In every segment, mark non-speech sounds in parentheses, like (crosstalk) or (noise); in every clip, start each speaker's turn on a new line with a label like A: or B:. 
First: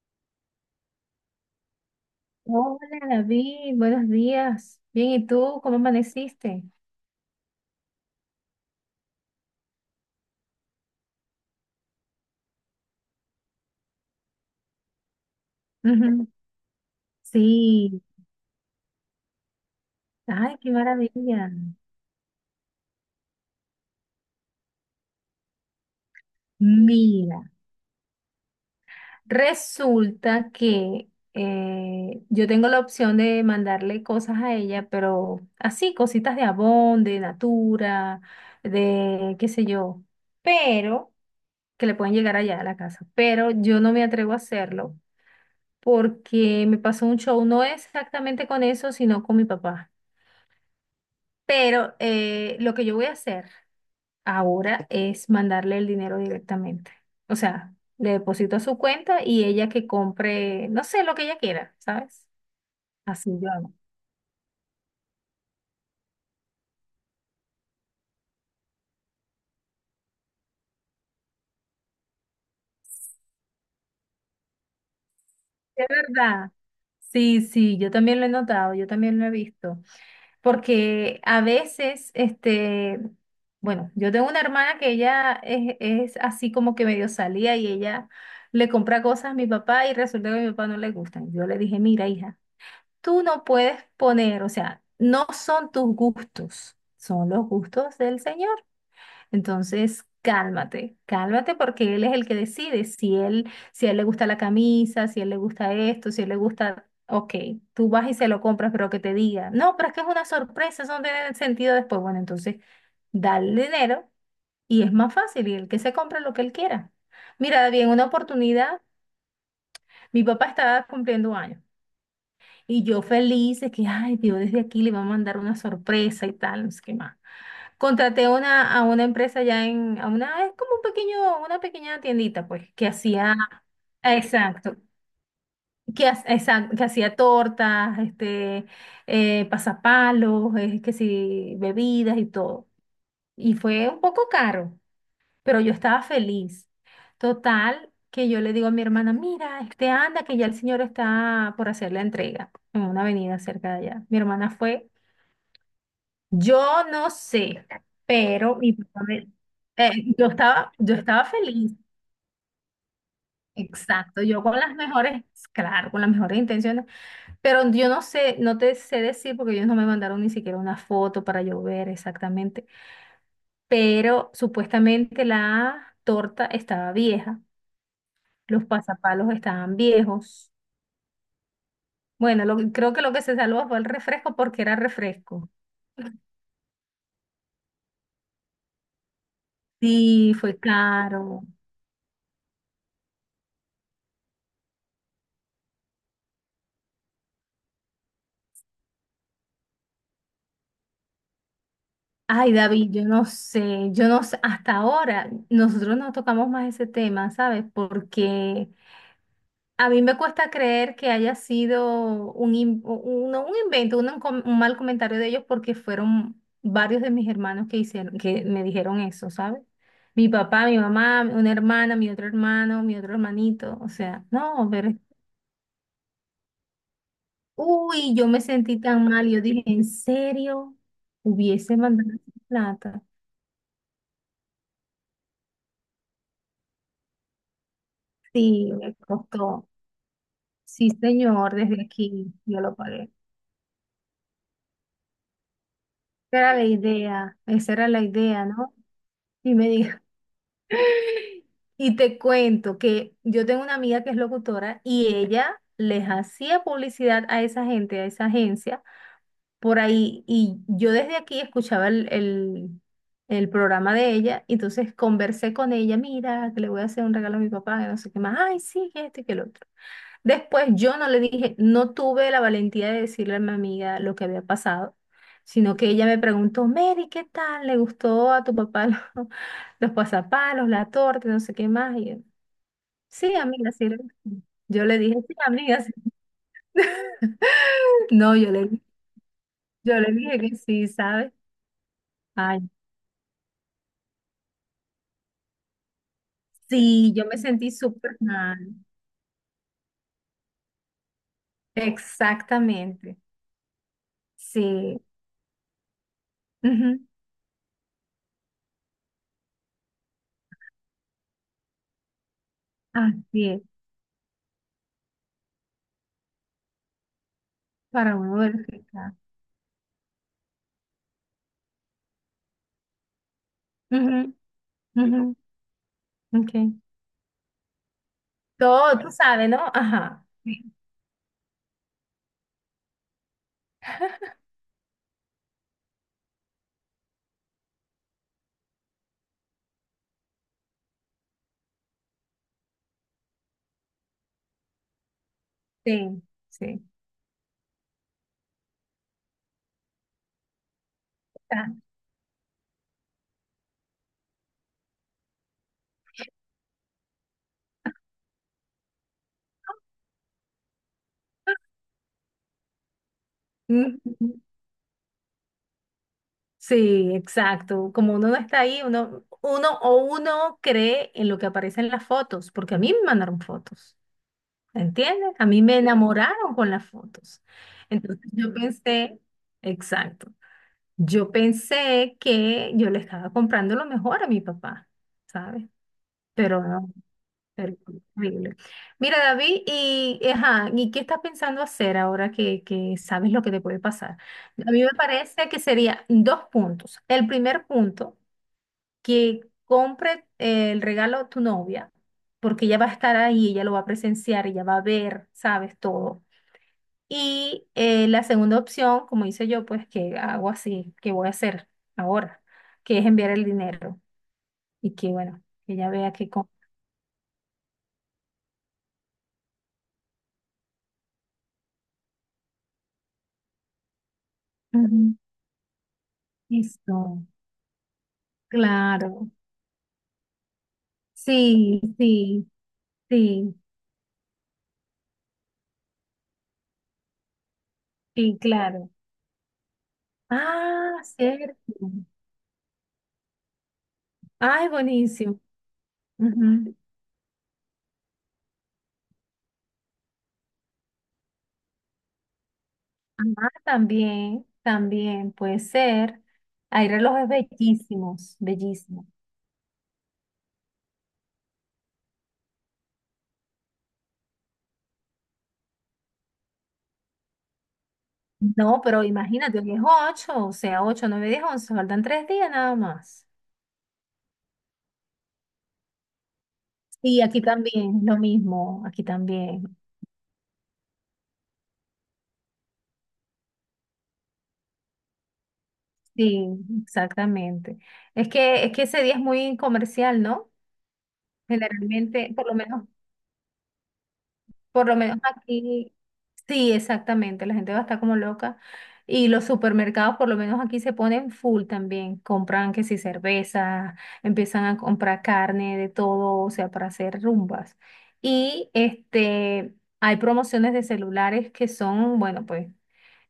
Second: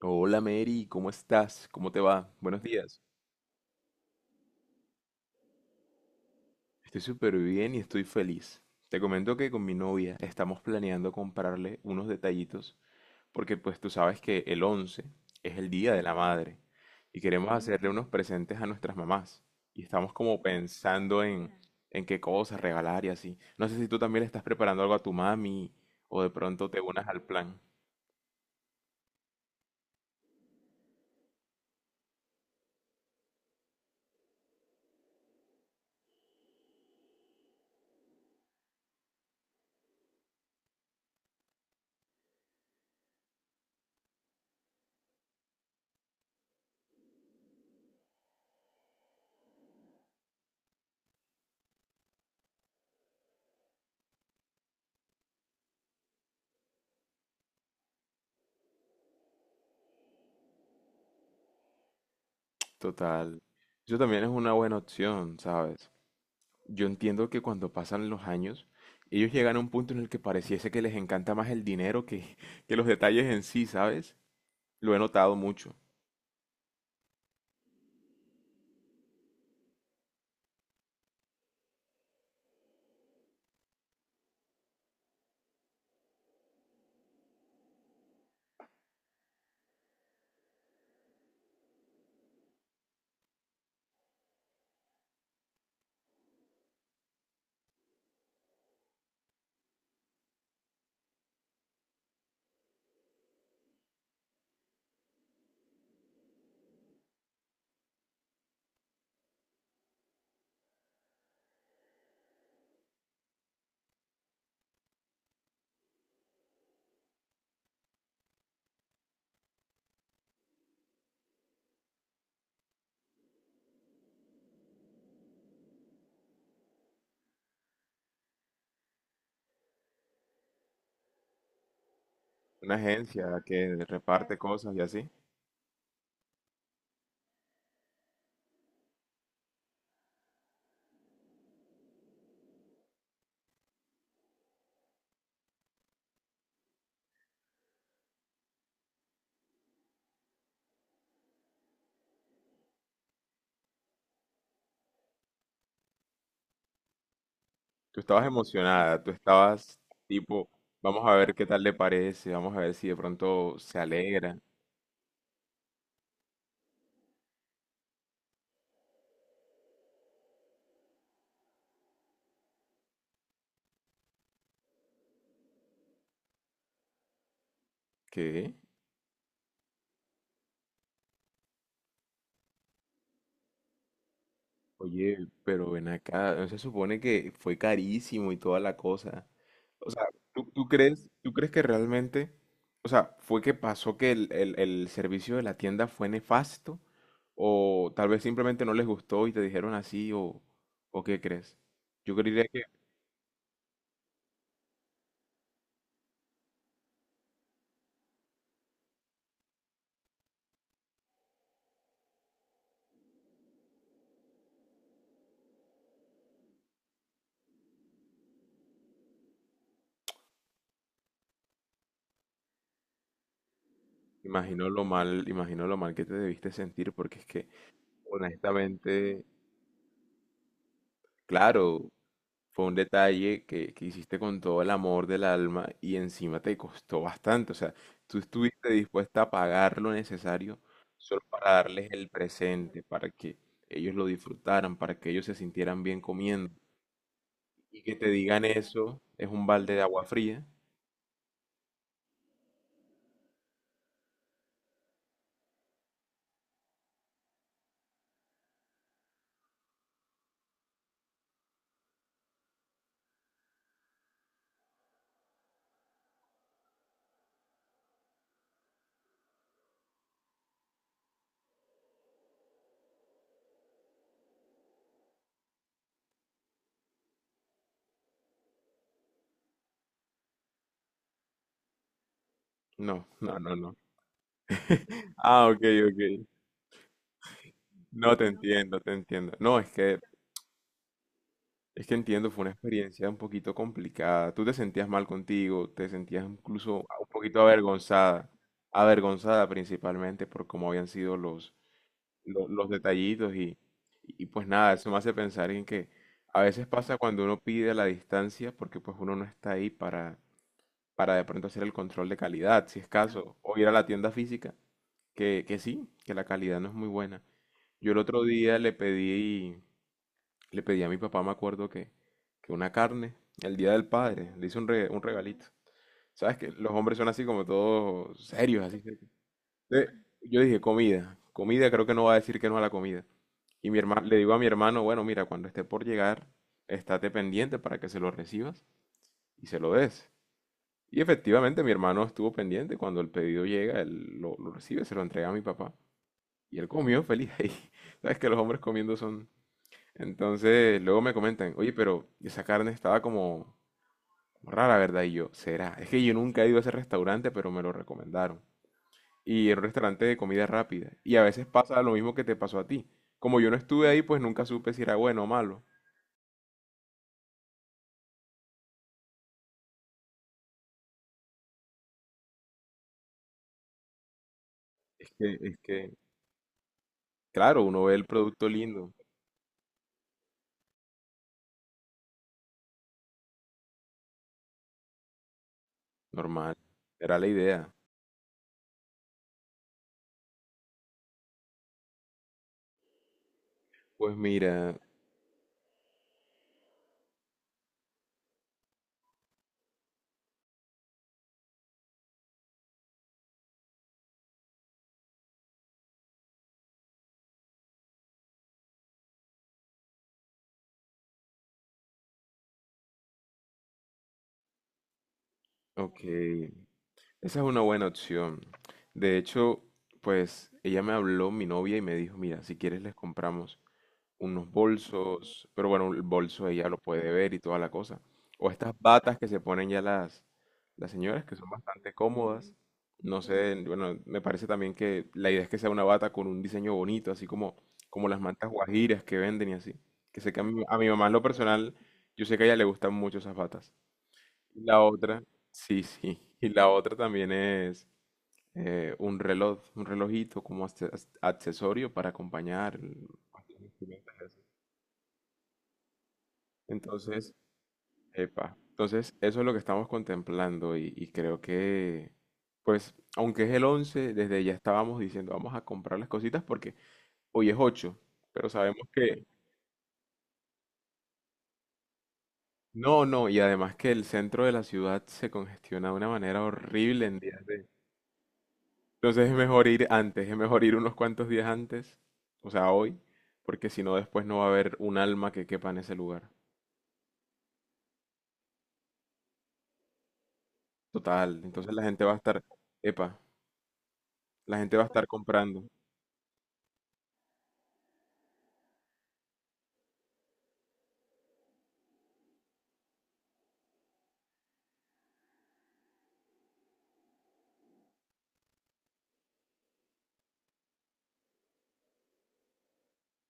A: Hola Mary, ¿cómo estás? ¿Cómo te va? Buenos
B: Hola
A: días.
B: David, buenos días. Bien, ¿y tú? ¿Cómo amaneciste?
A: Estoy súper bien y estoy feliz. Te comento que con mi novia estamos planeando comprarle unos detallitos porque pues tú sabes que el 11 es el Día de la
B: Ujú.
A: Madre y queremos Ujú. Hacerle
B: Sí,
A: unos presentes a nuestras mamás y estamos como
B: ay, qué
A: pensando
B: maravilla.
A: en qué cosas regalar y así. No sé si tú también le estás preparando algo a tu mami o de pronto te unas al
B: Mira,
A: plan.
B: resulta que yo tengo la opción de mandarle cosas a ella, pero así, cositas de Avon, de Natura, de qué sé yo, pero que le pueden llegar allá a la casa, pero yo no me atrevo a hacerlo porque me pasó un show, no exactamente con eso, sino con mi papá. Pero lo que yo voy a hacer ahora es mandarle el dinero directamente. O sea, le deposito a su cuenta y ella que compre, no sé, lo que ella quiera, ¿sabes? Así
A: Total.
B: yo hago.
A: Eso también es una buena opción, ¿sabes? Yo entiendo que cuando pasan los años, ellos llegan a un punto en el que pareciese que les encanta más el dinero que, (laughs) que los detalles en sí, ¿sabes? Lo he notado mucho.
B: De verdad. Sí, sí, yo también lo he notado, yo también lo he visto. Porque a veces, este, bueno, yo tengo una hermana que ella es así como que medio salía y ella le compra cosas a mi papá y resulta que a mi papá no le gustan. Yo le dije, mira, hija. Tú no puedes poner, o sea, no son tus gustos, son los gustos del Señor. Entonces, cálmate, cálmate porque Él es el que decide si él, si a él le gusta la camisa, si a él le gusta esto, si a él le gusta, ok, tú vas y se lo compras, pero que te diga, no, pero es que es una sorpresa, eso no tiene sentido después. Bueno, entonces, dale el dinero y es más fácil y el que se compra lo que él quiera. Mira, David, en una oportunidad, mi papá estaba cumpliendo años. Y yo feliz de que, ay, Dios, desde aquí le va a mandar una sorpresa y tal, no sé qué más. Contraté a una, empresa ya en, es como un pequeño, una pequeña tiendita, pues,
A: Una
B: que hacía,
A: agencia que reparte cosas
B: exacto,
A: y así.
B: que, exacto, que hacía tortas, pasapalos, que sí, bebidas y todo. Y fue un poco caro, pero yo estaba feliz. Total, que yo le digo a mi hermana, mira, este anda, que ya el señor está por hacer la entrega en una avenida cerca de allá. Mi hermana fue. Yo no sé,
A: Tú estabas
B: pero
A: emocionada, tú estabas
B: eh, yo
A: tipo,
B: estaba, yo
A: vamos a
B: estaba
A: ver qué tal le
B: feliz,
A: parece, vamos a ver si de pronto se
B: exacto,
A: alegra.
B: yo con las mejores, claro, con las mejores intenciones, pero yo no sé, no te sé decir porque ellos no me mandaron ni siquiera una foto para yo ver exactamente, pero supuestamente la torta estaba vieja,
A: ¿Qué?
B: los pasapalos estaban viejos. Bueno, creo que lo que se salvó fue el refresco porque era
A: Oye,
B: refresco.
A: pero ven acá, ¿no se supone que fue carísimo y toda la cosa? O sea,
B: Sí,
A: ¿tú,
B: fue
A: tú crees, tú
B: caro.
A: crees que realmente, o sea, fue que pasó que el servicio de la tienda fue nefasto? ¿O tal vez simplemente no les gustó y te dijeron así? ¿O qué crees? Yo creería
B: Ay,
A: que
B: David, yo no sé, hasta ahora nosotros no tocamos más ese tema, ¿sabes? Porque a mí me cuesta creer que haya sido un, no, un invento, un mal comentario de ellos porque fueron varios de mis hermanos que hicieron, que me dijeron eso, ¿sabes? Mi papá, mi mamá, una hermana, mi otro hermano, mi otro hermanito, o sea, no, pero,
A: imagino lo mal que te debiste sentir porque es que,
B: uy, yo me sentí tan
A: honestamente,
B: mal, yo dije, ¿en serio? Hubiese
A: claro.
B: mandado esa
A: Fue un
B: plata.
A: detalle que, hiciste con todo el amor del alma y encima te costó bastante. O sea, tú estuviste
B: Sí, me
A: dispuesta a
B: costó.
A: pagar lo necesario
B: Sí,
A: solo para
B: señor, desde
A: darles el
B: aquí yo lo
A: presente, para
B: pagué.
A: que ellos lo disfrutaran, para que ellos se sintieran bien
B: Esa
A: comiendo.
B: era la idea, esa
A: Y
B: era
A: que
B: la
A: te digan
B: idea, ¿no?
A: eso es un
B: Y me
A: balde de
B: dijo,
A: agua fría.
B: (laughs) y te cuento que yo tengo una amiga que es locutora y ella les hacía publicidad a esa gente, a esa agencia, por ahí, y yo desde aquí escuchaba el programa de ella, y entonces conversé con ella, mira, que le voy a hacer un regalo a mi papá, que no sé qué más, ay, sí, que esto y que el otro. Después yo no le dije, no tuve la valentía de decirle a mi amiga lo que había pasado, sino que ella me preguntó, Mary, ¿qué tal? ¿Le gustó a tu papá los, (laughs) los pasapalos, la torta, no sé qué más? Y yo,
A: No,
B: sí,
A: no, no,
B: amiga,
A: no.
B: sí. Le gustó". Yo le dije, sí,
A: Ah, ok,
B: amiga, sí".
A: ok.
B: (laughs)
A: No te
B: No, yo le,
A: entiendo, te entiendo. No, es que de
B: yo le dije que sí, ¿sabes?
A: Es que entiendo, fue una
B: Ay,
A: experiencia un poquito complicada. Tú te sentías mal contigo, te sentías incluso un
B: sí, yo me
A: poquito
B: sentí súper
A: avergonzada,
B: mal.
A: avergonzada principalmente por cómo habían sido los, los,
B: Exactamente,
A: detallitos y pues nada, eso me
B: sí.
A: hace pensar en que a veces pasa
B: Ujú.
A: cuando uno pide la distancia porque pues uno no está ahí para, de pronto hacer el control de calidad, si es caso,
B: Así
A: o
B: es,
A: ir a la tienda física, que, sí, que la calidad no es muy buena. Yo el
B: para
A: otro
B: uno
A: día le
B: verificar.
A: pedí a mi papá, me acuerdo que, una carne, el Día del
B: Ujú,
A: Padre, le hice un
B: ujú,
A: regalito. ¿Sabes que los
B: ok.
A: hombres son así como todos serios, así?
B: Todo, tú sabes, ¿no?
A: Entonces,
B: Ajá.
A: yo dije,
B: Sí,
A: comida, comida, creo que no va a decir que no a la comida. Le digo a mi hermano, bueno, mira, cuando esté por llegar, estate pendiente para que se lo recibas y se lo des. Y efectivamente mi hermano estuvo pendiente, cuando el pedido llega, él lo recibe, se lo entrega a mi papá.
B: sí,
A: Y él
B: sí.
A: comió feliz ahí. (laughs) Sabes que los hombres comiendo son, entonces, luego me comentan,
B: Ah,
A: oye, pero esa carne estaba como rara, ¿verdad? Y yo, ¿será? Es que yo nunca he ido a ese restaurante, pero me lo recomendaron. Y era un restaurante de comida rápida. Y a veces pasa lo mismo que te pasó a ti. Como yo no estuve ahí, pues
B: mm,
A: nunca supe si era bueno o malo.
B: sí, exacto. Como uno no está ahí, uno, uno o uno cree en lo que aparece en las fotos, porque a mí me mandaron fotos,
A: Es
B: ¿entiendes?
A: que,
B: A
A: es
B: mí me
A: que,
B: enamoraron con las fotos.
A: claro, uno ve el
B: Entonces
A: producto
B: yo
A: lindo,
B: pensé, exacto, yo pensé que yo le estaba comprando lo mejor a mi papá, ¿sabes?
A: normal.
B: Pero no.
A: Era la idea.
B: Terrible. Mira, David, y, ajá, ¿y qué estás pensando hacer ahora que sabes lo que te puede pasar?
A: Pues
B: A
A: mira,
B: mí me parece que sería dos puntos. El primer punto, que compre el regalo a tu novia, porque ella va a estar ahí, ella lo va a presenciar, ella va a ver, sabes, todo. Y la segunda opción, como hice yo, pues que hago así, que voy a hacer ahora, que es enviar el dinero y que, bueno, que ella
A: ok.
B: vea que... com-
A: Esa es una buena opción. De hecho, pues ella me habló, mi novia, y me dijo, mira, si quieres les compramos unos
B: Ujú.
A: bolsos, pero bueno, el bolso ella lo puede
B: Eso.
A: ver y toda la cosa. O estas batas que
B: Claro.
A: se ponen ya las señoras, que son
B: Sí,
A: bastante
B: sí,
A: cómodas. No sé,
B: sí,
A: bueno, me parece también que la idea es que sea una bata con un diseño bonito, así como las
B: sí,
A: mantas
B: claro.
A: guajiras que venden y así. Que sé que a mi
B: Ah,
A: mamá en lo
B: cierto.
A: personal, yo sé que a ella le gustan mucho esas batas. Y
B: Ay,
A: la otra,
B: buenísimo.
A: sí, sí, (laughs) y la
B: Ujú.
A: otra también es un reloj, un relojito como accesorio para acompañar el-
B: Ah, también, también puede ser. Hay relojes
A: Entonces,
B: bellísimos,
A: epa,
B: bellísimos.
A: entonces eso es lo que estamos contemplando y creo que, pues, aunque es el 11 desde ya estábamos diciendo, vamos a comprar las cositas porque hoy es 8, pero sabemos
B: No, pero
A: que
B: imagínate, hoy es ocho, o sea, ocho, nueve, diez, once, faltan tres días nada
A: no,
B: más.
A: no, y además que el centro de la ciudad se congestiona de una manera horrible en
B: Sí, aquí
A: días de...
B: también, lo mismo, aquí
A: Entonces es mejor
B: también.
A: ir antes, es mejor ir unos cuantos días antes, o sea, hoy, porque si no después no va a haber un alma que quepa en ese lugar.
B: Sí, exactamente. Es que ese día es muy comercial, ¿no?
A: Total, entonces la gente va a
B: Generalmente,
A: estar,
B: por lo menos.
A: epa, la gente va a
B: Por lo
A: estar
B: menos
A: comprando.
B: aquí, sí, exactamente, la gente va a estar como loca. Y los supermercados, por lo menos aquí, se ponen full también. Compran que si cerveza, empiezan a comprar carne, de todo, o sea, para hacer rumbas. Y este, hay promociones de celulares que son, bueno, pues.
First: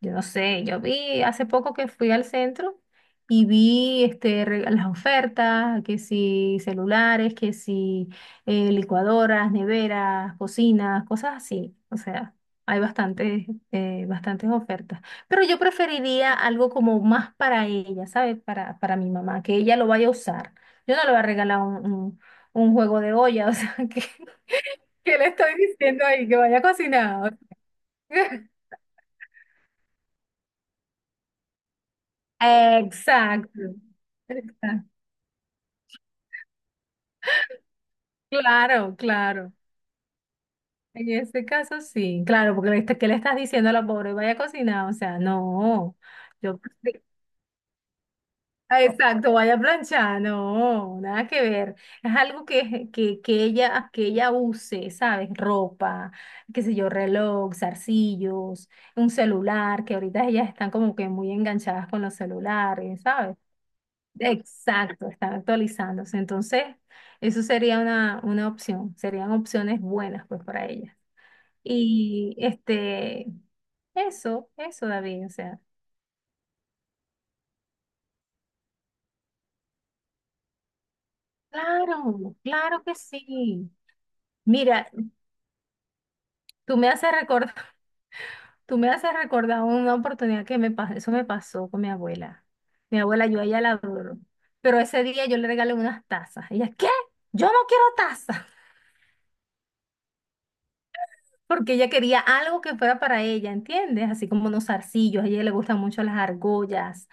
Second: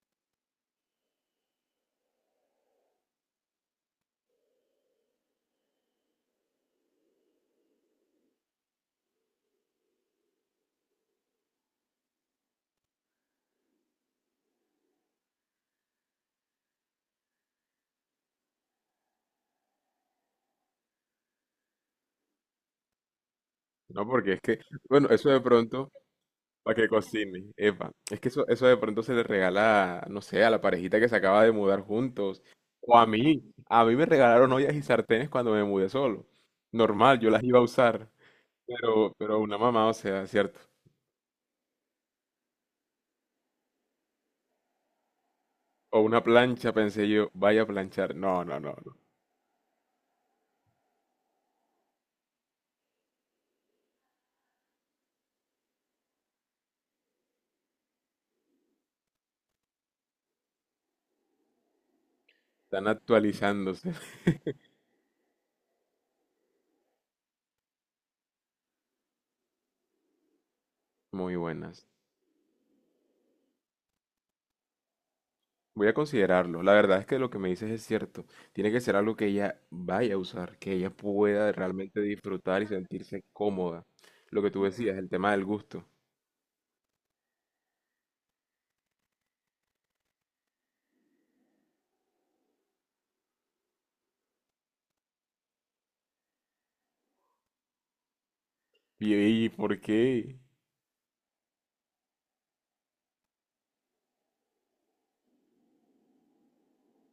B: Yo no sé, yo vi hace poco que fui al centro y vi las ofertas, que si celulares, que si licuadoras, neveras, cocinas, cosas así. O sea, hay bastantes ofertas. Pero yo preferiría algo como más para ella, ¿sabes? Para mi mamá, que ella lo vaya a usar. Yo no le voy a regalar un juego de olla, o sea, (laughs)
A: No, porque es que, bueno,
B: que
A: eso
B: le
A: de
B: estoy
A: pronto,
B: diciendo ahí que vaya a
A: para que
B: cocinar.
A: cocine, epa, es que eso,
B: (laughs)
A: eso de pronto se le regala, no sé, a la parejita que se acaba de mudar juntos, o a mí,
B: Exacto,
A: a mí me regalaron ollas y
B: exacto.
A: sartenes cuando me mudé solo, normal, yo las iba a usar,
B: Claro,
A: pero
B: claro.
A: una mamá, o sea, ¿cierto?
B: En este caso sí, claro, porque le está- ¿qué le estás diciendo a la pobre? Vaya a cocinar, o sea, no.
A: O una
B: Yo,
A: plancha, pensé
B: (laughs)
A: yo, vaya a planchar, no, no, no, no,
B: exacto, vaya a planchar, no, nada que ver. Es algo que ella use, ¿sabes? Ropa, qué sé yo, reloj, zarcillos, un celular, que ahorita ellas están como que muy enganchadas con los
A: están
B: celulares, ¿sabes?
A: actualizándose, (laughs)
B: Exacto, están actualizándose. Entonces, eso sería una opción, serían opciones buenas pues para ellas.
A: muy buenas.
B: Y este, eso, David, o sea,
A: Voy a considerarlo. La verdad es que lo que me dices es cierto. Tiene que ser algo que ella vaya a usar, que ella pueda realmente
B: claro,
A: disfrutar y
B: claro que
A: sentirse
B: sí.
A: cómoda. Lo que tú
B: Mira,
A: decías, el tema del gusto.
B: tú me haces recordar, (laughs) tú me haces recordar una oportunidad que me pasó, eso me pasó con mi abuela. Mi abuela, yo a ella la adoro, pero ese día yo le regalé unas tazas. Ella, ¿qué? Yo no quiero tazas.
A: Y, y ¿por qué?
B: Porque ella quería algo que fuera para ella, ¿entiendes? Así como unos zarcillos, a ella le gustan mucho las argollas.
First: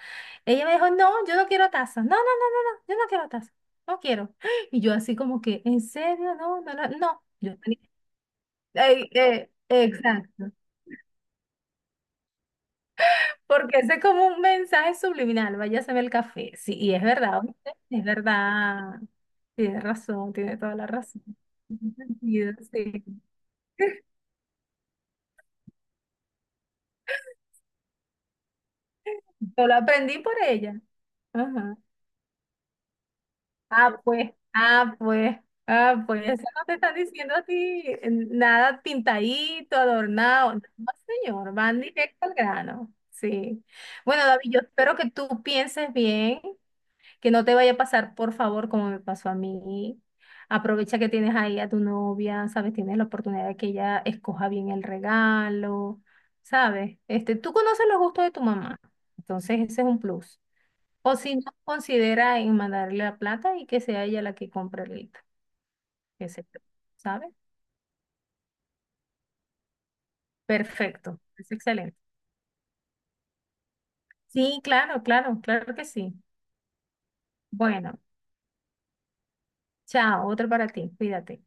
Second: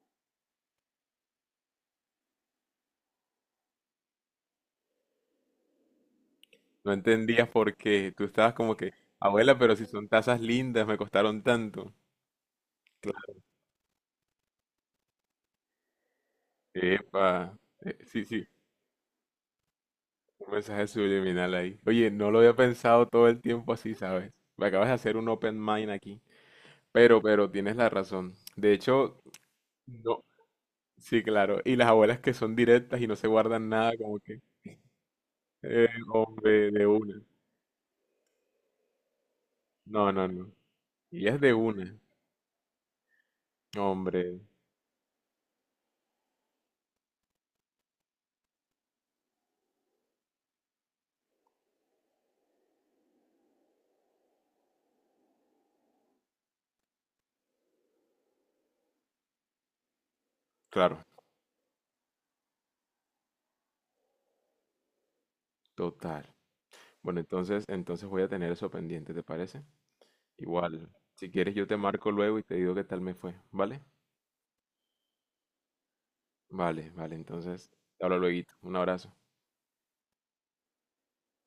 B: Ella me dijo, no, yo no quiero tazas, no, no, no, no, no, yo no quiero tazas, no quiero. (gasps) Y yo así como que, ¿en serio? No, no, no,
A: No
B: no.
A: entendías
B: Yo
A: por
B: tenía-
A: qué. Tú estabas como que, abuela, pero si son tazas
B: Exacto,
A: lindas, me costaron tanto. Claro.
B: porque ese es como un mensaje subliminal, váyase a ver el café, sí, y es verdad,
A: Epa.
B: ¿oíste? Es
A: Sí, sí.
B: verdad, tiene razón,
A: Un
B: tiene toda
A: mensaje
B: la razón.
A: subliminal
B: (laughs)
A: ahí.
B: Tiene
A: Oye, no lo
B: sentido,
A: había
B: sí.
A: pensado todo el tiempo así, ¿sabes? Me acabas de hacer un open mind aquí. Pero tienes la razón. De hecho,
B: Yo lo aprendí
A: no,
B: por ella.
A: sí, claro. Y
B: Ajá.
A: las abuelas que son directas y no se guardan nada,
B: Ah,
A: como
B: pues,
A: que,
B: ah, pues, ah, pues, eso no
A: hombre,
B: te
A: de
B: están
A: una.
B: diciendo a ti nada pintadito,
A: No, no, no.
B: adornado. No,
A: Y es de
B: señor, van
A: una.
B: directo al grano. Sí. Bueno,
A: Hombre,
B: David, yo espero que tú pienses bien, que no te vaya a pasar, por favor, como me pasó a mí. Aprovecha que tienes ahí a tu novia, ¿sabes? Tienes la oportunidad de que ella escoja bien el regalo, ¿sabes? Este, tú conoces los gustos de tu mamá, entonces ese es un plus.
A: claro,
B: O si no, considera en mandarle la plata y que sea ella la que compre el hito, qué
A: total.
B: se yo,
A: Bueno,
B: ¿sabe?
A: entonces, voy a tener eso pendiente, ¿te parece? Igual,
B: Perfecto,
A: si
B: es
A: quieres yo te
B: excelente.
A: marco luego y te digo qué tal me fue, ¿vale?
B: Sí, claro, claro, claro que sí.
A: Vale, vale, entonces,
B: Bueno,
A: te hablo luego. Un abrazo.
B: chao, otro para ti, cuídate.